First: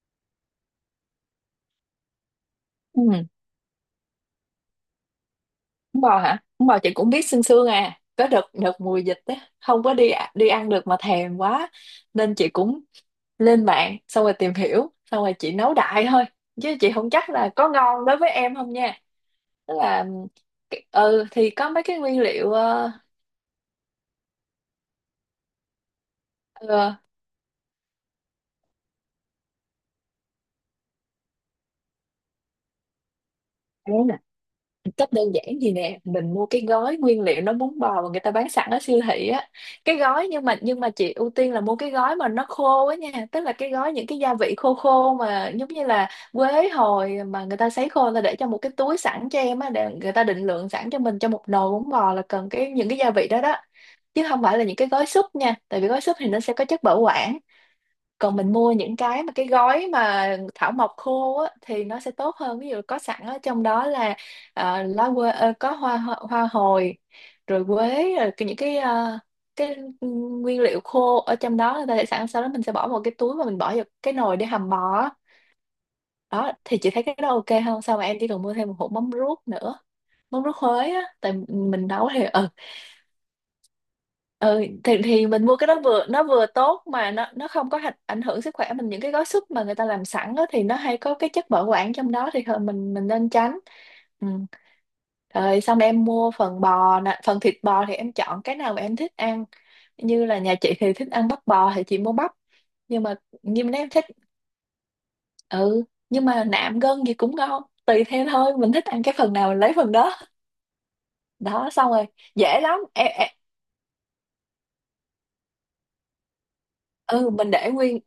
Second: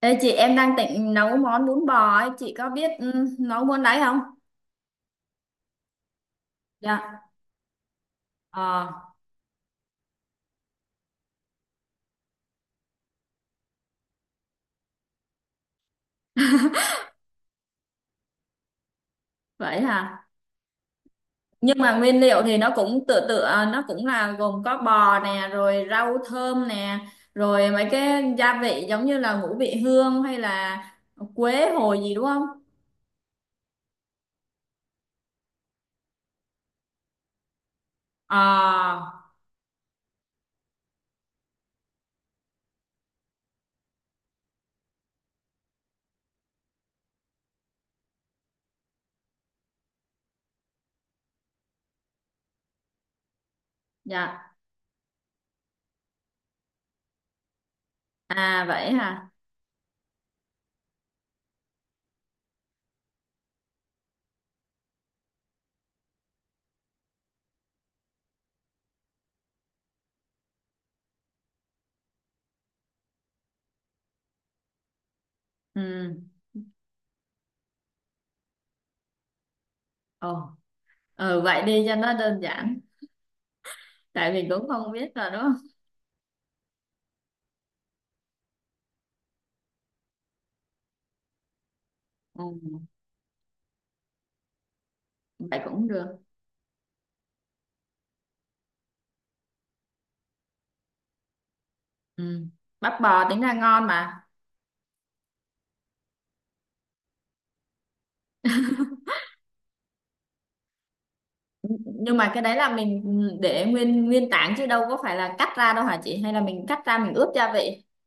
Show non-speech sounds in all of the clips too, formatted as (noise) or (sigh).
Ê chị em đang định nấu món bún bò ấy, chị có biết Ừ, nấu món đấy không? bún bò hả? Bún bò chị cũng Dạ. biết sương sương à. Có đợt đợt Ờ. mùa dịch á, không có đi ăn được mà thèm quá nên chị cũng lên mạng xong rồi tìm hiểu, xong rồi chị nấu đại thôi. Chứ chị không chắc là có ngon đối với em không nha. Tức Vậy là hả? ừ thì có Nhưng mấy mà cái nguyên nguyên liệu liệu thì nó cũng tựa tựa, nó cũng là gồm có bò nè, rồi rau thơm nè, rồi mấy cái gia vị giống như là ngũ vị hương hay là quế hồi gì đúng không? ờ, cách đơn giản gì nè, mình mua cái gói nguyên liệu nó bún bò mà người ta bán sẵn ở siêu Ờ, thị á. Cái gói nhưng mà chị ưu tiên là mua cái gói mà nó khô á nha, tức là cái gói những cái gia vị khô khô mà giống như là quế hồi mà người ta sấy khô, người ta để trong một cái túi sẵn cho em á, để người ta định lượng sẵn cho mình cho một nồi bún bò là cần cái những cái gia vị đó đó. Chứ không dạ. phải là những cái gói súp nha, tại vì gói súp thì nó sẽ có chất bảo quản, còn mình À mua vậy những cái hả? mà cái gói mà thảo mộc khô á, thì nó sẽ tốt hơn. Ví dụ có sẵn ở trong đó là lá quế, có hoa, hoa hồi, rồi quế rồi những cái cái nguyên liệu khô ở trong đó người ta để sẵn, sau đó mình sẽ bỏ vào cái túi và mình bỏ vào cái nồi để hầm bò á. Ừ. Đó thì chị thấy cái đó ok không sao, mà em chỉ cần mua thêm một hộp mắm ruốc nữa, mắm Ồ, ruốc Huế á, tại ừ, vậy đi mình cho nấu nó thì đơn giản. Tại vì ừ cũng không biết thì rồi đúng mình không? mua cái đó vừa nó vừa tốt mà nó không có ảnh hưởng sức khỏe mình. Những cái gói súp mà người ta làm sẵn đó, thì nó hay có cái chất bảo quản trong đó, thì Ừ, thôi mình nên tránh. Ừ. vậy Rồi xong cũng em được. mua phần bò nè, phần thịt bò thì em chọn cái nào mà em thích ăn. Như là nhà chị thì thích ăn bắp bò thì chị mua bắp. Ừ. Bắp Nhưng mà bò tính ra nhưng mà nếu ngon em thích mà. ừ, nhưng mà nạm gân gì cũng ngon, tùy theo thôi, mình thích ăn cái phần nào mình lấy phần đó. Đó xong rồi, Nhưng mà cái đấy dễ là lắm. mình Em để nguyên nguyên tảng chứ đâu có phải là cắt ra đâu hả chị, hay là mình cắt ra mình ướp ừ mình gia để vị? nguyên,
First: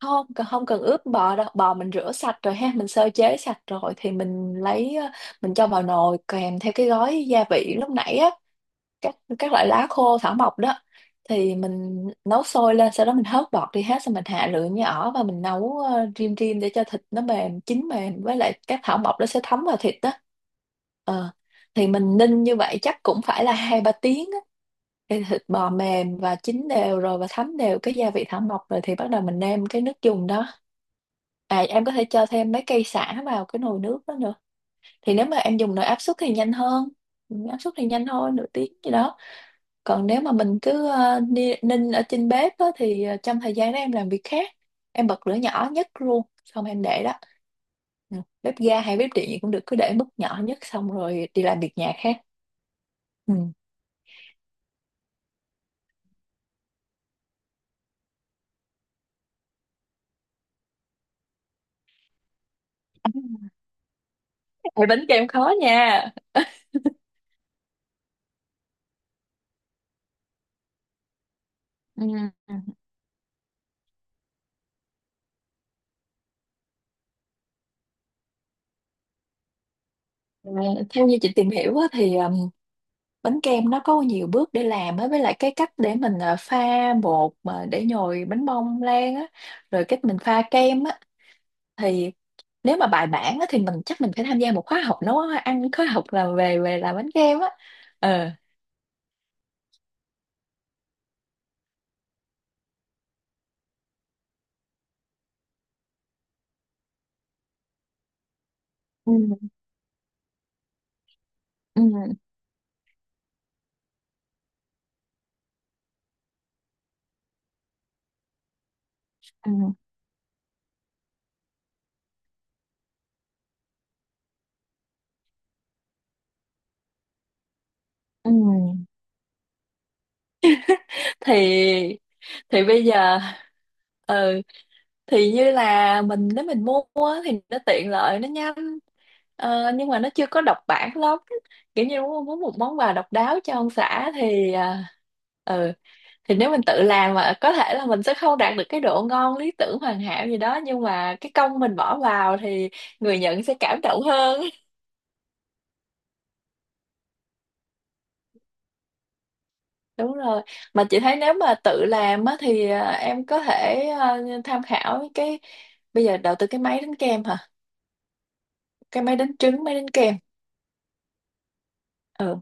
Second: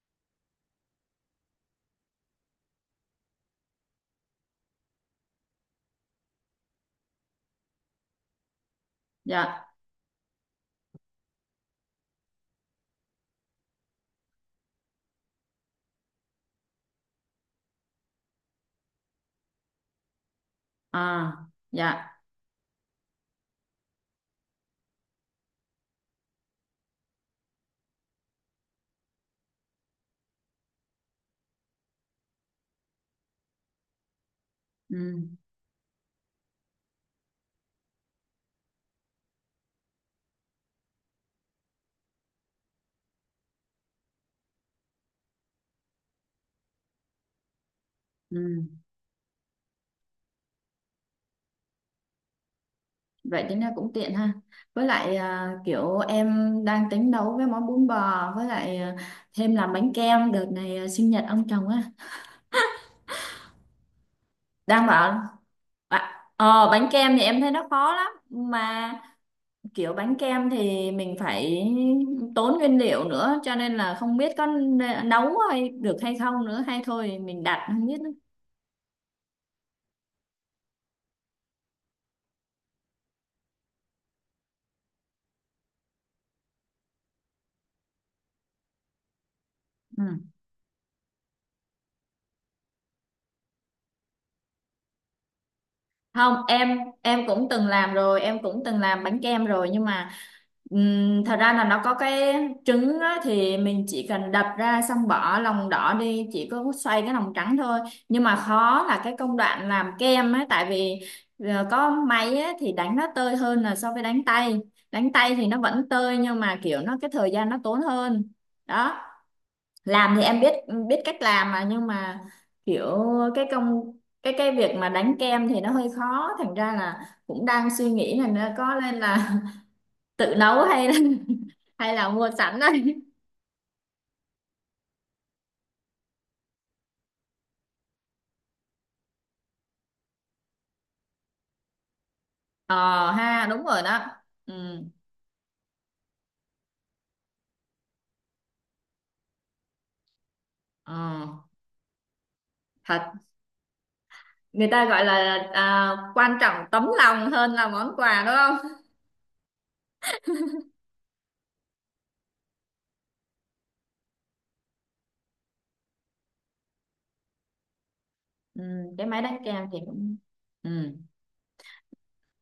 không cần ướp bò đâu. Bò mình rửa sạch rồi ha, mình sơ chế sạch rồi thì mình lấy mình cho vào nồi kèm theo cái gói gia vị lúc nãy á, các Dạ. loại lá khô thảo mộc đó, thì mình nấu sôi lên, sau đó mình hớt bọt đi hết, xong mình hạ lửa nhỏ và mình nấu rim rim để cho thịt nó mềm, chín mềm, với lại các thảo mộc nó sẽ thấm vào thịt đó. ờ À, thì dạ. mình ninh như vậy chắc cũng phải là 2-3 tiếng á, thì thịt bò mềm và chín đều rồi và thấm đều cái gia vị thảo mộc rồi, thì bắt đầu mình nêm cái nước dùng đó. À, em có thể cho thêm mấy cây sả vào cái nồi nước đó nữa. Thì nếu Ừ, mà em dùng nồi áp suất thì nhanh hơn. Ừ, áp suất thì nhanh thôi, nửa tiếng gì đó. Còn nếu mà mình cứ ninh ở trên bếp á, thì trong thời gian đó em làm việc khác, em bật lửa nhỏ nhất luôn xong em để đó. Ừ, bếp ga ừ. hay bếp điện gì cũng được, cứ để mức nhỏ nhất xong rồi đi làm việc nhà khác. Ừ. Vậy tính ra cũng tiện ha. Với lại kiểu em đang tính nấu cái món bún bò, với lại thêm làm bánh kem đợt này, sinh nhật ông chồng á, (laughs) đang Ê, bánh bảo. kem khó nha. Bánh kem thì em thấy nó khó lắm mà, kiểu bánh kem thì mình phải Ừ. tốn nguyên liệu nữa, cho nên là không biết có nấu hay được hay không nữa, hay thôi mình đặt không biết nữa. Ờ, theo như chị tìm hiểu á, thì bánh kem nó có nhiều bước để làm á, với lại cái cách để mình pha bột mà để nhồi bánh bông lan á, rồi cách Ừ. mình pha kem á. Thì nếu mà bài bản á, thì mình chắc mình phải tham gia một khóa học nấu ăn, khóa học làm Không, về về em làm bánh em kem cũng á. từng làm rồi, Ờ. em cũng từng làm bánh kem rồi, nhưng mà thật ra là nó có cái trứng á, thì mình chỉ cần đập ra xong bỏ lòng đỏ đi, chỉ có xoay cái lòng trắng thôi. Nhưng mà khó là Ừ. cái công đoạn làm kem á, tại vì có Ừ, máy á thì đánh nó tơi hơn là so với đánh tay. Đánh tay thì nó vẫn tơi, nhưng mà kiểu nó cái thời gian nó tốn hơn đó. ừ, Làm thì em biết biết cách làm mà, nhưng mà kiểu cái công cái việc mà đánh kem thì nó hơi khó, thành ra là cũng đang suy nghĩ là ừ. nó có nên là (laughs) tự nấu hay thì là mua sẵn thì bây đây. giờ ừ thì như là mình, nếu mình mua á, thì nó tiện lợi, nó nhanh. Ờ, nhưng mà nó chưa có độc bản lắm, kiểu như muốn muốn một Ờ món quà độc đáo ha, cho đúng ông rồi đó. xã thì Ừ. à, ừ thì nếu mình tự làm mà có thể là mình sẽ không đạt được cái độ ngon lý tưởng hoàn hảo gì đó, nhưng Ờ. mà cái công mình bỏ vào thì Thật. người nhận sẽ cảm động hơn. Người ta gọi là quan trọng tấm lòng hơn là món quà đúng không? (laughs) Đúng rồi, mà chị thấy nếu mà tự làm á thì à, em có thể à, tham khảo cái, bây giờ đầu tư cái máy đánh kem hả, Ừ, cái cái máy máy đánh đánh trứng, kem máy thì đánh kem. cũng. Ừ. Ừ,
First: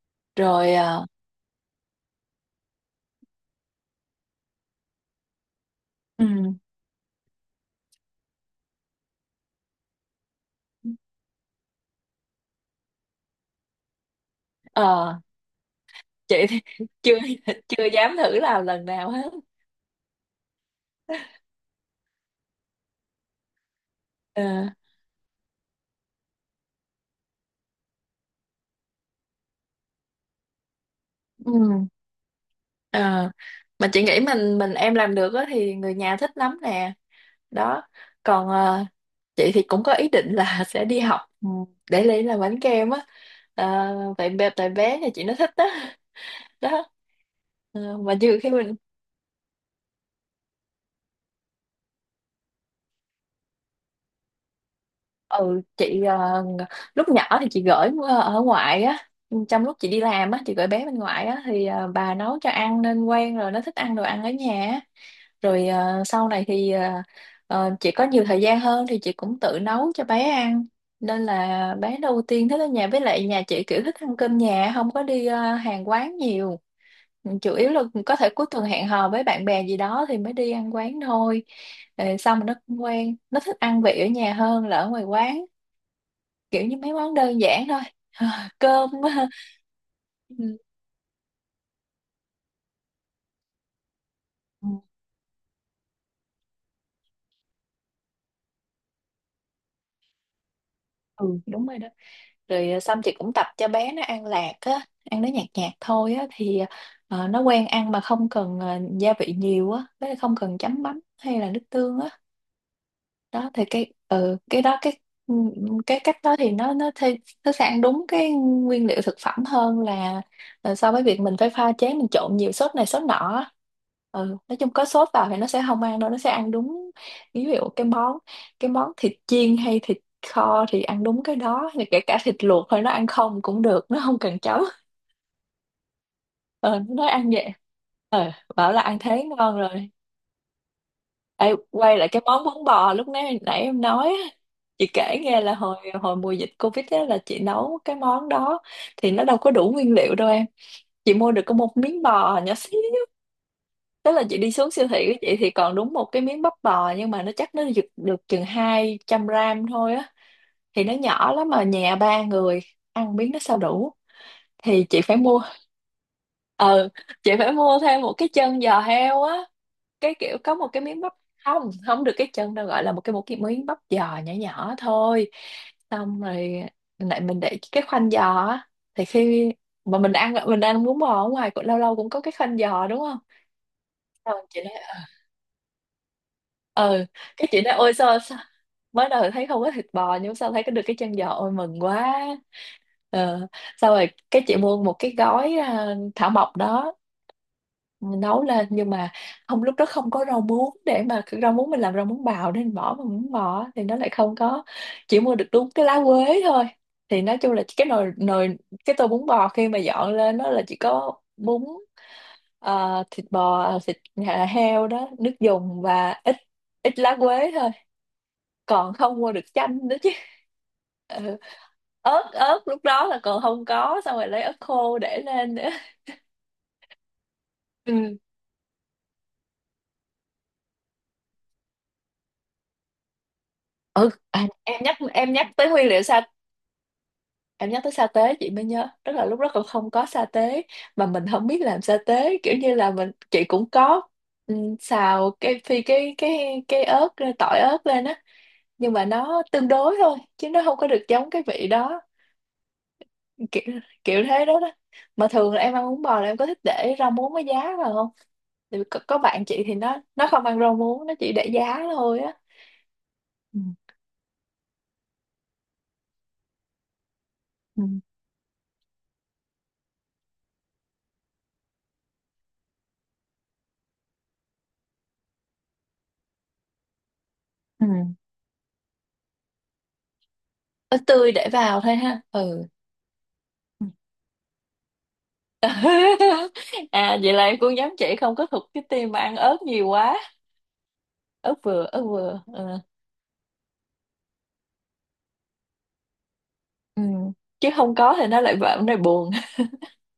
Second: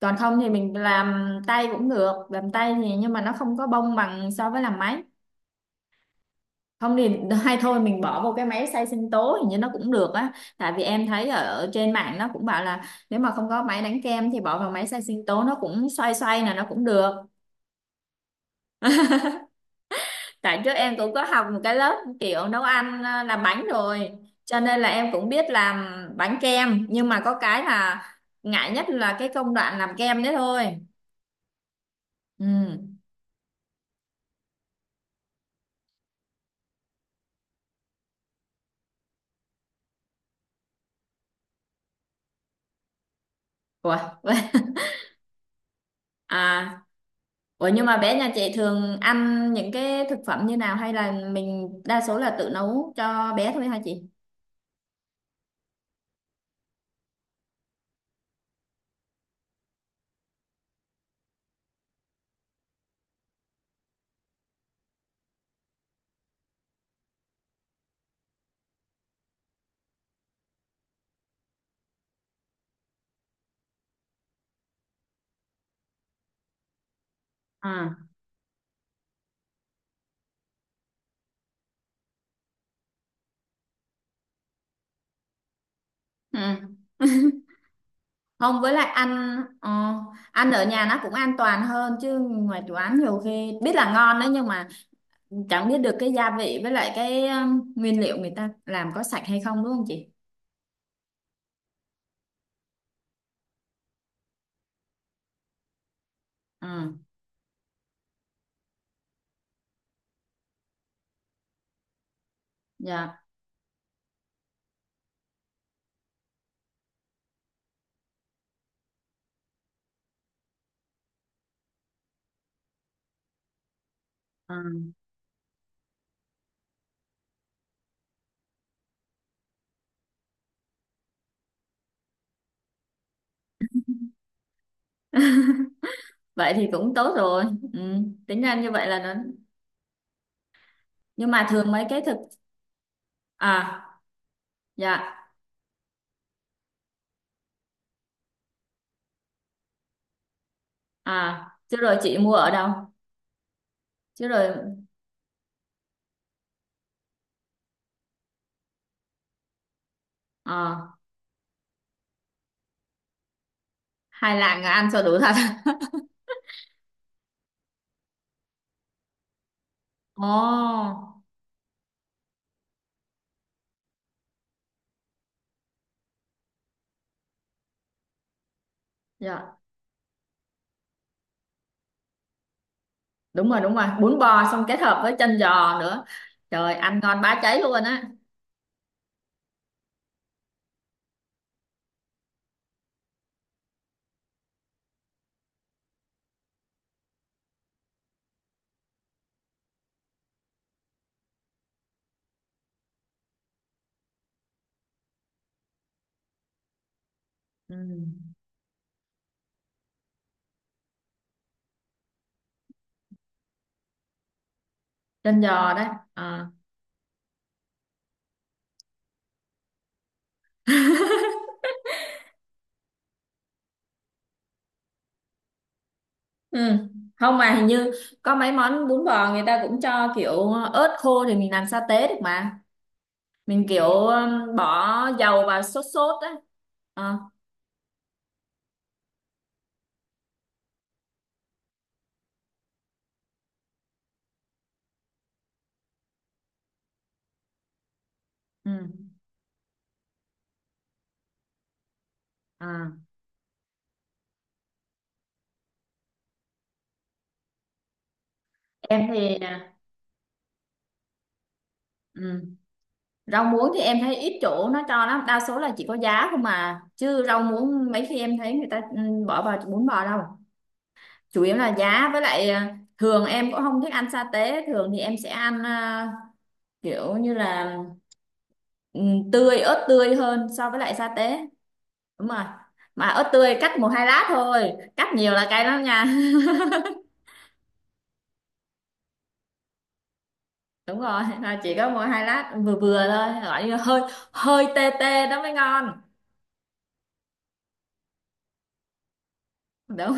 Còn không thì mình rồi à, làm tay cũng được, làm tay thì nhưng mà nó không có bông bằng so với làm máy. ừ. Không thì hay thôi mình bỏ vào cái máy xay sinh tố, hình như nó cũng được á. Tại vì em thấy ở trên mạng nó cũng bảo là nếu mà không có máy đánh kem thì bỏ vào máy xay ờ sinh tố nó cũng xoay xoay chị là thì nó cũng (laughs) được. chưa chưa dám thử làm lần nào (laughs) hết. Tại trước em cũng có học một cái lớp kiểu nấu ăn, làm bánh rồi, Ờ. cho nên là em cũng biết làm bánh kem, nhưng mà có cái là ngại nhất là cái công đoạn làm kem đấy thôi. Ừ. Ừ. ờ mà chị nghĩ mình em làm được á thì người nhà thích lắm nè. Đó còn chị thì cũng có ý định là (laughs) sẽ đi học ừ, để lấy làm bánh kem á, à, Ủa? (laughs) Tại bé nhà chị nó thích đó. (laughs) À. Đó. Ủa nhưng mà Ờ, mà bé nhà nhiều khi chị mình thường ăn những cái thực phẩm như nào, hay là mình đa số là tự nấu cho bé thôi hả chị? ừ chị, lúc nhỏ thì chị gửi ở ngoại á, trong lúc chị đi làm á, chị gửi bé bên ngoại á, thì bà nấu cho ăn nên quen rồi, nó thích ăn đồ ăn ở nhà á. Rồi sau này thì chị có nhiều thời gian hơn thì chị cũng tự nấu cho bé ăn, nên là bé đầu tiên thích ở nhà. Với lại nhà chị kiểu thích ăn cơm nhà, không có đi hàng quán nhiều. Ừ, chủ yếu là À. có thể cuối tuần hẹn hò với bạn bè gì đó thì mới đi ăn quán thôi. Ờ, xong rồi nó cũng quen, nó thích ăn vị ở nhà hơn là ở ngoài quán, Ừ. kiểu như mấy món đơn (laughs) giản thôi. (laughs) Không, với lại Cơm. (laughs) Ăn ở nhà nó cũng an toàn hơn chứ ngoài quán nhiều khi biết là ngon đấy, nhưng mà Ừ, chẳng biết được cái gia vị với lại cái nguyên liệu người ta làm có sạch hay không đúng không chị? ừ, đúng rồi đó. Rồi xong chị cũng tập cho bé nó ăn lạc á, ăn nó nhạt nhạt thôi á, thì Ừ. Nó quen ăn mà không cần gia vị nhiều á, với lại không cần chấm mắm hay là nước tương á. Dạ. Đó thì cái cái đó, cái ừ, cái cách đó thì nó nó sẽ ăn đúng cái nguyên liệu thực phẩm hơn là so với việc mình phải pha chế, mình trộn nhiều sốt này sốt nọ á. Ừ, nói chung có Ừ. sốt vào thì nó sẽ không ăn đâu, nó sẽ ăn đúng ví dụ cái món thịt chiên hay thịt kho thì ăn đúng cái đó, thì kể cả thịt luộc thôi nó ăn không cũng được, nó không cần chấm. (laughs) Vậy thì Ừ, cũng nó nói tốt ăn rồi. vậy. Ừ. Ừ, Tính ra như bảo là vậy ăn là nó. thế ngon rồi. Nhưng mà Ê, thường mấy quay cái lại thực. cái món bún bò lúc nãy nãy em À. nói á. Chị Dạ. kể nghe là hồi hồi mùa dịch COVID á, là chị nấu cái món đó, thì nó đâu có đủ nguyên liệu đâu em. Chị mua được À, có chứ một rồi miếng chị mua bò ở nhỏ đâu? xíu, tức là Chứ chị đi rồi. xuống siêu thị của chị thì còn đúng một cái miếng bắp bò, nhưng mà nó chắc nó được chừng 200 gram thôi á, Ờ, thì nó nhỏ lắm, mà nhà ba người ăn miếng nó sao đủ. hai lạng là Thì ăn chị cho phải đủ thật. mua ờ chị phải mua thêm một cái chân giò heo á, cái Ồ, kiểu có một cái miếng bắp, không không được cái chân đâu, gọi là một cái miếng bắp giò nhỏ nhỏ thôi. Xong rồi lại mình để cái khoanh giò á, thì khi dạ, mà mình ăn bún bò ở ngoài cũng lâu lâu cũng có cái khoanh giò đúng không. đúng rồi, đúng rồi. Bún Xong bò rồi chị xong kết hợp nói với chân giò nữa. Trời, ăn ừ, ngon bá cái cháy chị nói luôn ôi á. Sao mới đầu thấy không có thịt bò, nhưng sao thấy có được cái chân giò, ôi mừng quá. ờ Xong rồi cái chị mua một cái gói à, thảo mộc đó nấu lên, nhưng mà không, lúc đó không có rau muống, để mà rau muống mình làm rau muống bào nên bỏ, mà muống bò thì nó lại không có, chỉ mua được đúng cái lá quế thôi. Thì nói chung là Ừ. cái nồi nồi, cái tô bún bò khi mà dọn lên nó là chỉ có bún, thịt bò, thịt heo đó, nước Chân giò dùng đấy. và ít Ờ. ít lá quế thôi, còn không mua được chanh nữa chứ. (laughs) (laughs) Ừ. ớt Ớt lúc đó là còn không có, xong rồi lấy ớt khô để lên nữa. Ừ. Không mà hình như Ừ. có mấy món bún bò người ta cũng cho kiểu ớt khô thì mình làm sa tế được mà. Mình kiểu Ừ. À, em bỏ nhắc em dầu nhắc vào tới sốt nguyên liệu sốt á. Ờ, em nhắc tới sa tế chị mới nhớ, tức là lúc đó còn không có sa tế mà mình không biết làm sa tế, kiểu như là chị cũng có, ừ, xào cái phi cái ớt ra, tỏi ớt lên á, ừ. nhưng mà nó tương đối thôi chứ nó không có được giống cái vị đó, À, kiểu kiểu thế đó đó. Mà thường là em ăn bún bò là em có thích để rau muống với giá vào không, thì em có thì bạn chị à, thì nó không ăn rau muống, nó chỉ để giá thôi ừ. á. Rau Ừ. muống thì em thấy ít chỗ nó cho lắm, đa số là chỉ có giá không mà, chứ rau Ừ. muống mấy khi em thấy người ta bỏ vào bún bò đâu. Chủ yếu là giá, với lại thường em cũng không thích ăn sa tế, thường thì em sẽ ăn, kiểu như là Ừ. ừ, ớt tươi hơn so với lại Ớt sa tươi tế. để vào thôi ha, Đúng rồi, ừ. mà ớt tươi cắt một hai lát thôi, cắt nhiều là cay lắm nha. (laughs) à vậy là cô nhóm chị không có thuộc cái team mà ăn ớt nhiều quá. (laughs) Đúng rồi, ớt là chỉ vừa có một ớt hai vừa lát vừa ờ. vừa thôi, gọi như hơi hơi tê tê đó mới ngon. Ừ. Chứ không có thì nó lại vợ này buồn. Đúng.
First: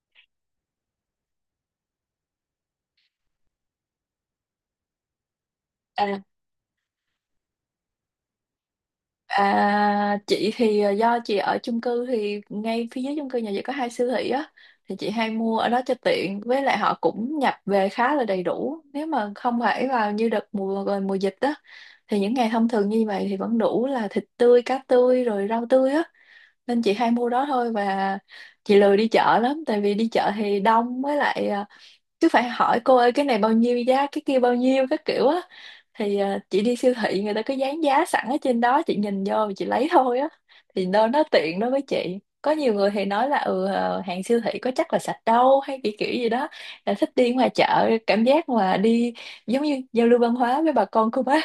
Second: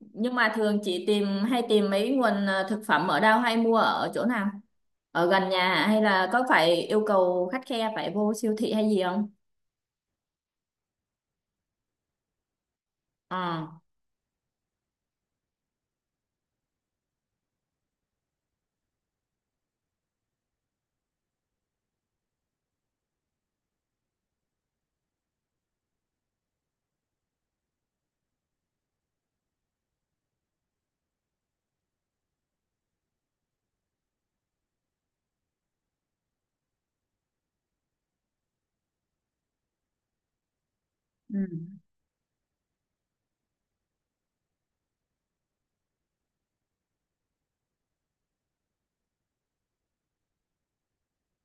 Nhưng mà thường chị hay tìm mấy nguồn thực phẩm ở đâu, hay mua ở chỗ nào? Ở gần nhà à? Hay à, là có phải yêu cầu khắt khe phải vô siêu thị hay gì không? à chị thì do chị ở chung cư thì ngay phía dưới chung cư nhà chị Ờ. có hai siêu thị á, thì chị hay mua ở đó cho tiện, với lại họ cũng nhập về khá là đầy đủ. Nếu mà không phải vào như đợt mùa rồi, mùa dịch á, thì những ngày thông thường như vậy thì vẫn đủ là thịt tươi, cá tươi rồi rau tươi á, nên chị hay mua đó thôi. Và chị lười đi chợ lắm, tại vì đi chợ thì đông, với lại cứ phải hỏi cô ơi cái này bao nhiêu giá, cái kia bao nhiêu, các kiểu á. Thì chị đi siêu thị người ta cứ dán giá sẵn ở trên đó, chị nhìn vô chị lấy thôi á, thì nó Ừ. tiện đối với chị. Có nhiều người thì nói là hàng siêu thị có chắc là sạch đâu hay kiểu kiểu gì đó, là thích đi ngoài chợ, cảm giác mà đi giống như giao lưu văn hóa với bà con cô bác.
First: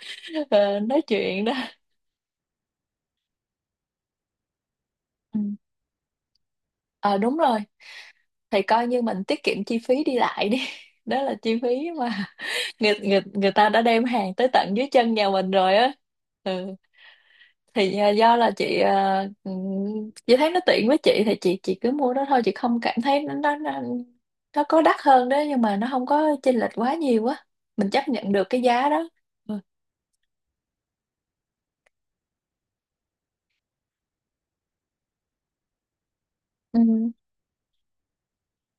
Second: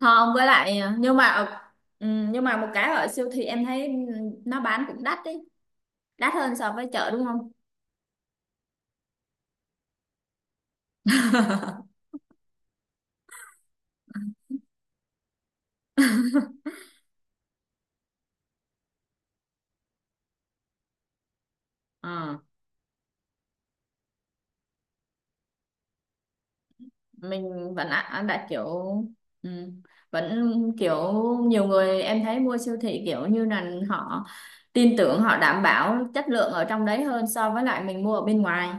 Không, với (laughs) lại ờ, nói nhưng mà chuyện đó. ừ, nhưng mà một cái ở siêu thị em thấy nó bán cũng đắt Ừ. đấy, đắt hơn so với chợ Ờ, đúng đúng không? rồi, thì coi như mình tiết kiệm chi phí đi lại đi, (laughs) đó là chi phí (laughs) mà (laughs) người người người ta đã đem hàng tới tận dưới chân nhà mình rồi á. Ừ. Thì do là chị chị thấy nó tiện với chị, thì chị cứ mua đó Ờ. thôi, chị không cảm thấy nó nó có đắt hơn đó nhưng mà nó không có chênh lệch quá nhiều á, Mình vẫn mình chấp ăn, nhận được đặt cái kiểu. giá đó. Ừ, Ừ. vẫn kiểu nhiều người em thấy mua siêu thị kiểu như là họ tin tưởng, họ đảm bảo chất lượng ở trong đấy Ừ. hơn so với lại mình mua ở bên ngoài.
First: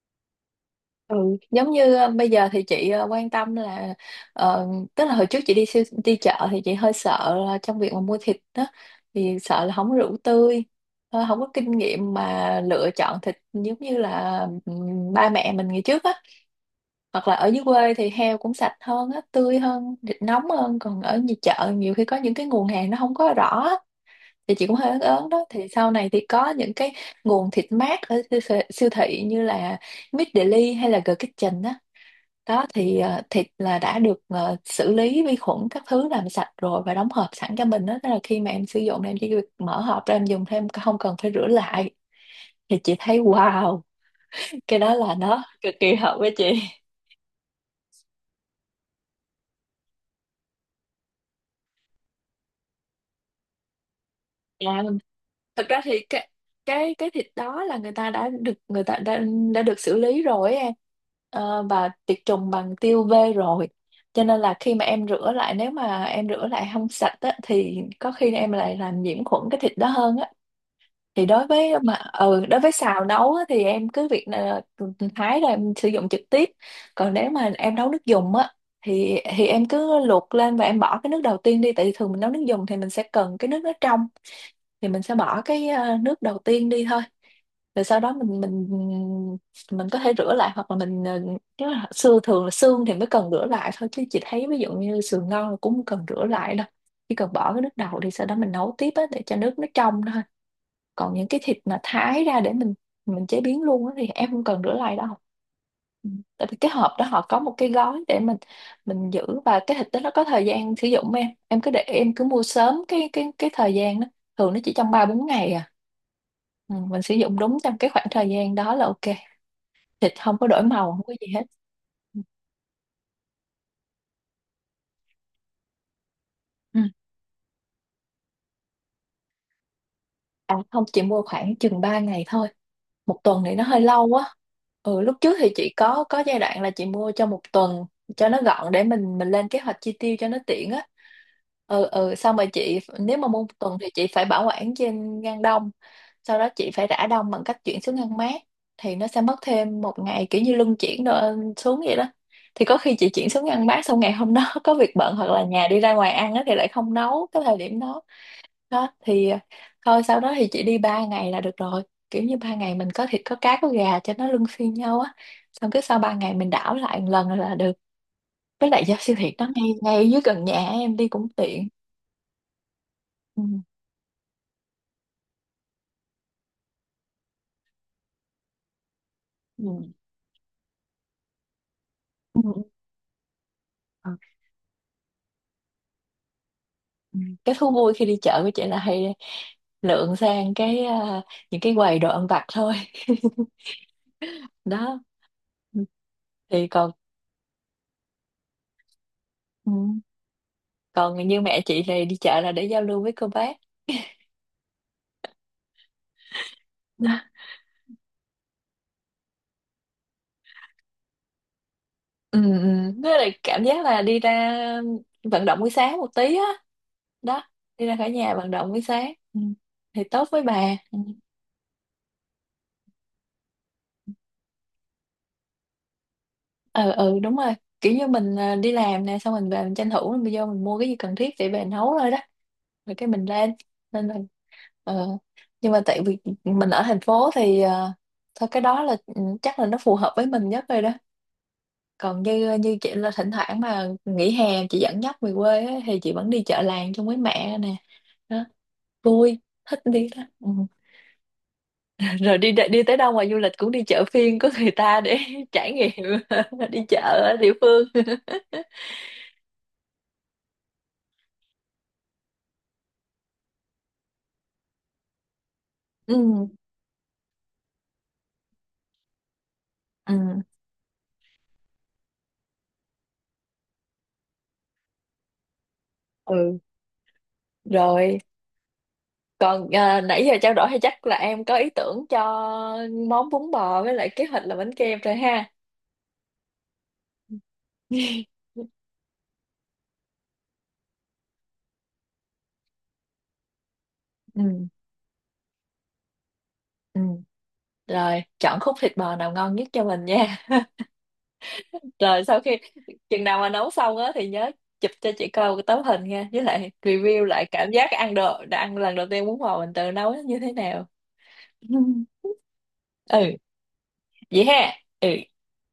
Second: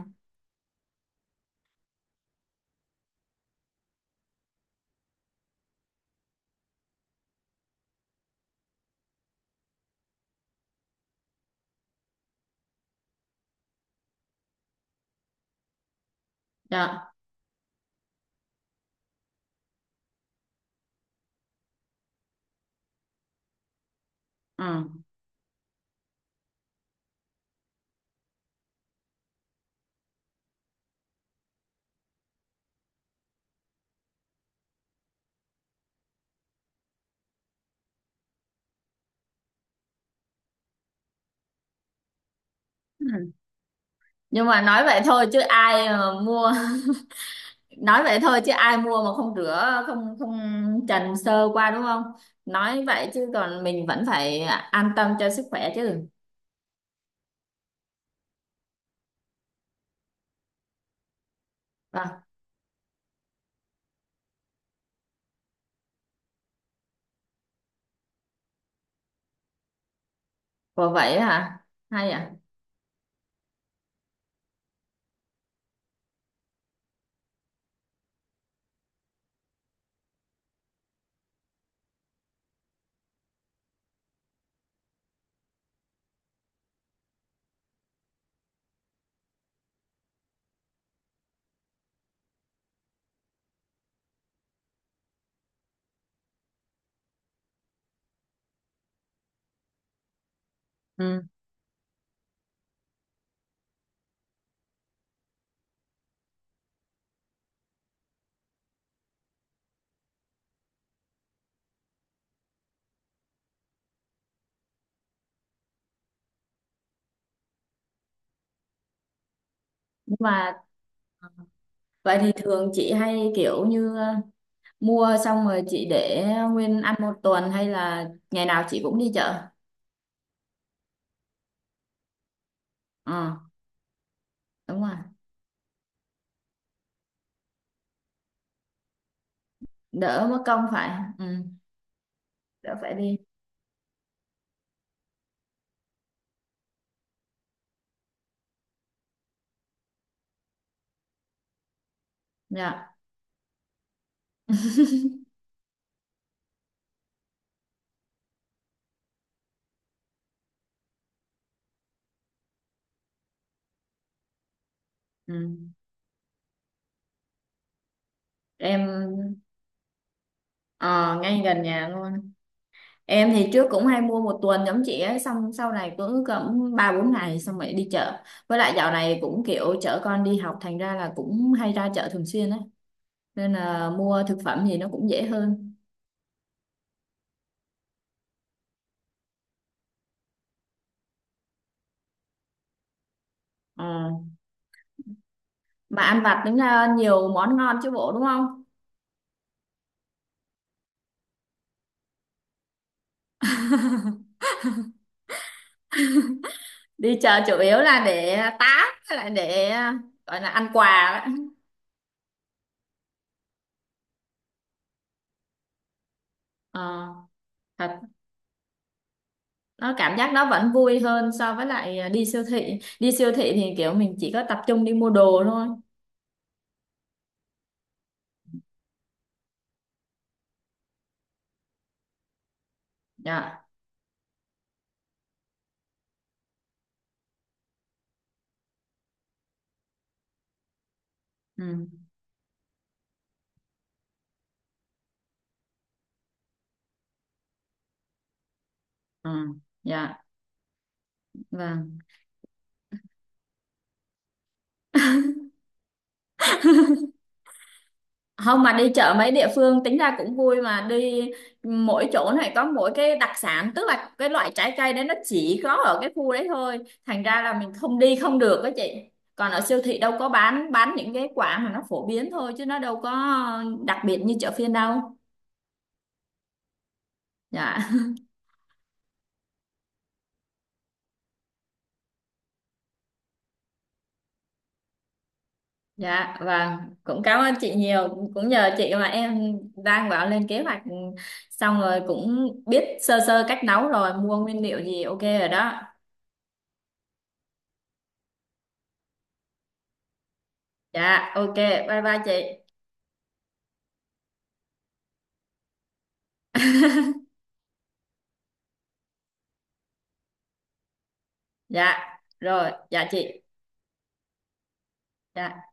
Ừ, giống như bây giờ thì chị quan tâm là, ờ, tức là hồi trước chị đi chợ thì chị hơi sợ là trong việc mà mua thịt đó, thì sợ là không có rượu tươi, không có kinh nghiệm mà lựa chọn thịt, giống như là ba mẹ mình ngày trước á, Dạ. hoặc là ở dưới quê thì heo cũng sạch hơn á, tươi hơn, thịt nóng hơn. Còn ở nhà chợ nhiều khi có những cái nguồn hàng nó không có rõ á, thì chị cũng hơi ớn Ừ. ớn đó. Thì sau này thì có những cái nguồn thịt mát ở siêu thị, như là Meat Deli hay là The Kitchen á. Đó thì thịt là đã được xử lý vi khuẩn các thứ, làm sạch rồi và đóng hộp sẵn cho mình đó. Tức là khi mà em sử dụng, em chỉ việc mở hộp ra em dùng thêm, không cần phải rửa lại, thì chị thấy Ừ. wow, Nhưng mà cái nói đó vậy là thôi chứ nó cực ai kỳ mà hợp với mua. chị. (laughs) Nói vậy thôi chứ ai mua mà không rửa, không không trần sơ qua đúng không? Nói vậy chứ còn mình vẫn phải an Làm tâm cho sức thật khỏe ra thì chứ. cái thịt đó là người ta đã được, đã được xử lý rồi ấy em. Ờ, và tiệt Vâng. trùng bằng tiêu vê rồi, cho nên là khi mà em rửa lại, nếu mà em rửa lại không sạch á, thì có khi em lại làm nhiễm khuẩn cái thịt đó hơn á. Ủa vậy Thì đối hả. với mà Hay à. Đối với xào nấu á, thì em cứ việc là thái là em sử dụng trực tiếp. Còn nếu mà em nấu nước dùng á, thì em cứ luộc lên và em bỏ cái nước đầu tiên đi, tại vì thường mình nấu nước dùng thì mình sẽ cần cái nước nó trong, thì mình sẽ bỏ cái nước đầu tiên đi thôi. Rồi sau đó mình mình có thể rửa lại, hoặc là mình, nếu là xương, thường là xương thì mới cần rửa lại thôi, chứ chị thấy ví dụ như sườn ngon là cũng không cần rửa lại đâu, chỉ cần bỏ cái nước đầu đi sau đó mình nấu tiếp á để cho nước nó trong thôi. Còn Ừ. những cái thịt mà thái ra để mình chế biến luôn á thì em không cần rửa lại đâu. Ừ. Tại vì cái hộp đó họ có một cái gói để mình giữ, và cái thịt đó nó có thời gian sử dụng, em cứ để em cứ mua sớm cái cái thời gian đó, thường nó chỉ trong ba bốn ngày à. Ừ, mình sử dụng đúng trong cái khoảng thời gian đó là ok, thịt Nhưng không có mà. đổi màu, không có gì hết. Vậy Ừ. thì thường chị hay kiểu như mua xong rồi chị để Ừ. nguyên ăn một tuần, hay là ngày nào chị cũng đi chợ? À không, chỉ mua khoảng chừng 3 ngày thôi, một Ờ, tuần thì nó hơi lâu quá. đúng rồi. Ừ, lúc trước thì chị có giai đoạn là chị mua cho một tuần cho nó gọn, để mình lên kế hoạch chi tiêu Đỡ cho nó mất công tiện á. phải. Ừ, Xong rồi đỡ chị, phải đi. nếu mà mua một tuần thì chị phải bảo quản trên ngăn đông, sau đó chị phải rã đông bằng cách chuyển xuống ngăn mát, thì nó sẽ mất thêm một ngày, kiểu như luân chuyển đồ xuống vậy đó. Thì có Dạ. khi chị chuyển xuống ngăn mát xong ngày hôm đó (laughs) có việc bận, hoặc là nhà đi ra ngoài ăn á, thì lại không nấu cái thời điểm đó. Đó thì thôi sau đó thì chị đi ba ngày là được rồi, kiểu như ba ngày mình có thịt, có cá, có gà cho nó luân phiên nhau á, Ừ. xong cái sau ba ngày mình đảo lại một lần là được. Với lại do siêu thị Em nó ngay ngay dưới gần nhà, em đi ờ, cũng ngay gần tiện. nhà luôn. Em Ừ. thì trước cũng hay mua một tuần giống chị ấy, xong sau này cứ cỡ ba bốn ngày xong rồi đi chợ. Với lại dạo này cũng kiểu Ừ. chở con đi học, thành ra là cũng hay ra chợ thường Ừ. xuyên ấy. Nên là Ừ. mua thực phẩm gì nó cũng dễ hơn. Ừ. Cái thú vui khi đi chợ của chị là hay lượn sang cái, những cái quầy đồ ăn vặt thôi. (laughs) Ờ. đó. Ừ. Mà ăn vặt tính Thì ra còn, nhiều món ngon chứ bộ đúng không? ừ, còn như mẹ chị này đi chợ là để giao lưu với cô bác. Đi chợ chủ yếu là để tám, với lại để gọi là ăn quà đấy. Ừ. Với lại cảm giác là đi ra vận động buổi sáng một tí á, Ờ, đó, đi thật. ra khỏi nhà vận động buổi sáng, ừ. Nó Thì cảm tốt giác với nó vẫn bà, ừ. vui hơn so với lại đi siêu thị, đi siêu thị thì kiểu mình chỉ có tập trung đi mua đồ thôi. Ừ, đúng rồi, kiểu như mình đi làm nè, xong mình về mình tranh thủ mình vô mình mua cái gì cần thiết để về nấu thôi đó, rồi cái mình lên. Dạ. Nên là, ờ, nhưng mà tại vì mình ở thành phố thì thôi cái đó là ừ, chắc là nó phù hợp với mình nhất rồi đó. Ừ, Còn như như chị là thỉnh thoảng mà nghỉ hè chị dẫn dắt về quê á, thì chị vẫn đi chợ làng chung với mẹ nè. Đó, ừ. vui, thích đi Dạ, lắm, ừ. vâng. (laughs) rồi đi đi tới đâu ngoài du lịch cũng đi chợ phiên của người ta để (laughs) trải nghiệm, (laughs) đi chợ ở địa phương. (laughs) Không, mà đi chợ mấy địa phương tính ra cũng vui mà, đi mỗi chỗ này có mỗi cái đặc sản, tức là cái loại trái cây đấy nó chỉ có ở cái ừ khu đấy thôi, thành ra là mình không đi không được đó chị. Còn ở siêu thị đâu có ừ bán những cái quả mà nó phổ biến thôi chứ nó đâu có đặc biệt như chợ phiên đâu. ừ Dạ. (laughs) rồi. Còn nãy giờ trao đổi thì chắc là em có ý tưởng cho món bún bò, với lại kế hoạch là bánh kem rồi ha. Dạ, vâng, cũng cảm ơn chị nhiều, (laughs) cũng nhờ chị mà em đang bảo lên kế hoạch, xong rồi cũng biết sơ sơ cách nấu rồi mua nguyên ừ liệu gì ok rồi đó. ừ rồi, chọn khúc thịt bò nào ngon nhất cho mình nha. Dạ ok. Bye bye Rồi chị. sau khi chừng nào mà nấu xong á thì nhớ chụp cho chị coi cái tấm hình nha, với lại (laughs) review lại cảm giác ăn đồ, đã ăn lần đầu tiên bún bò mình tự nấu nó như thế nào. Dạ (laughs) rồi dạ Ừ, chị. vậy ha. Ừ. Dạ.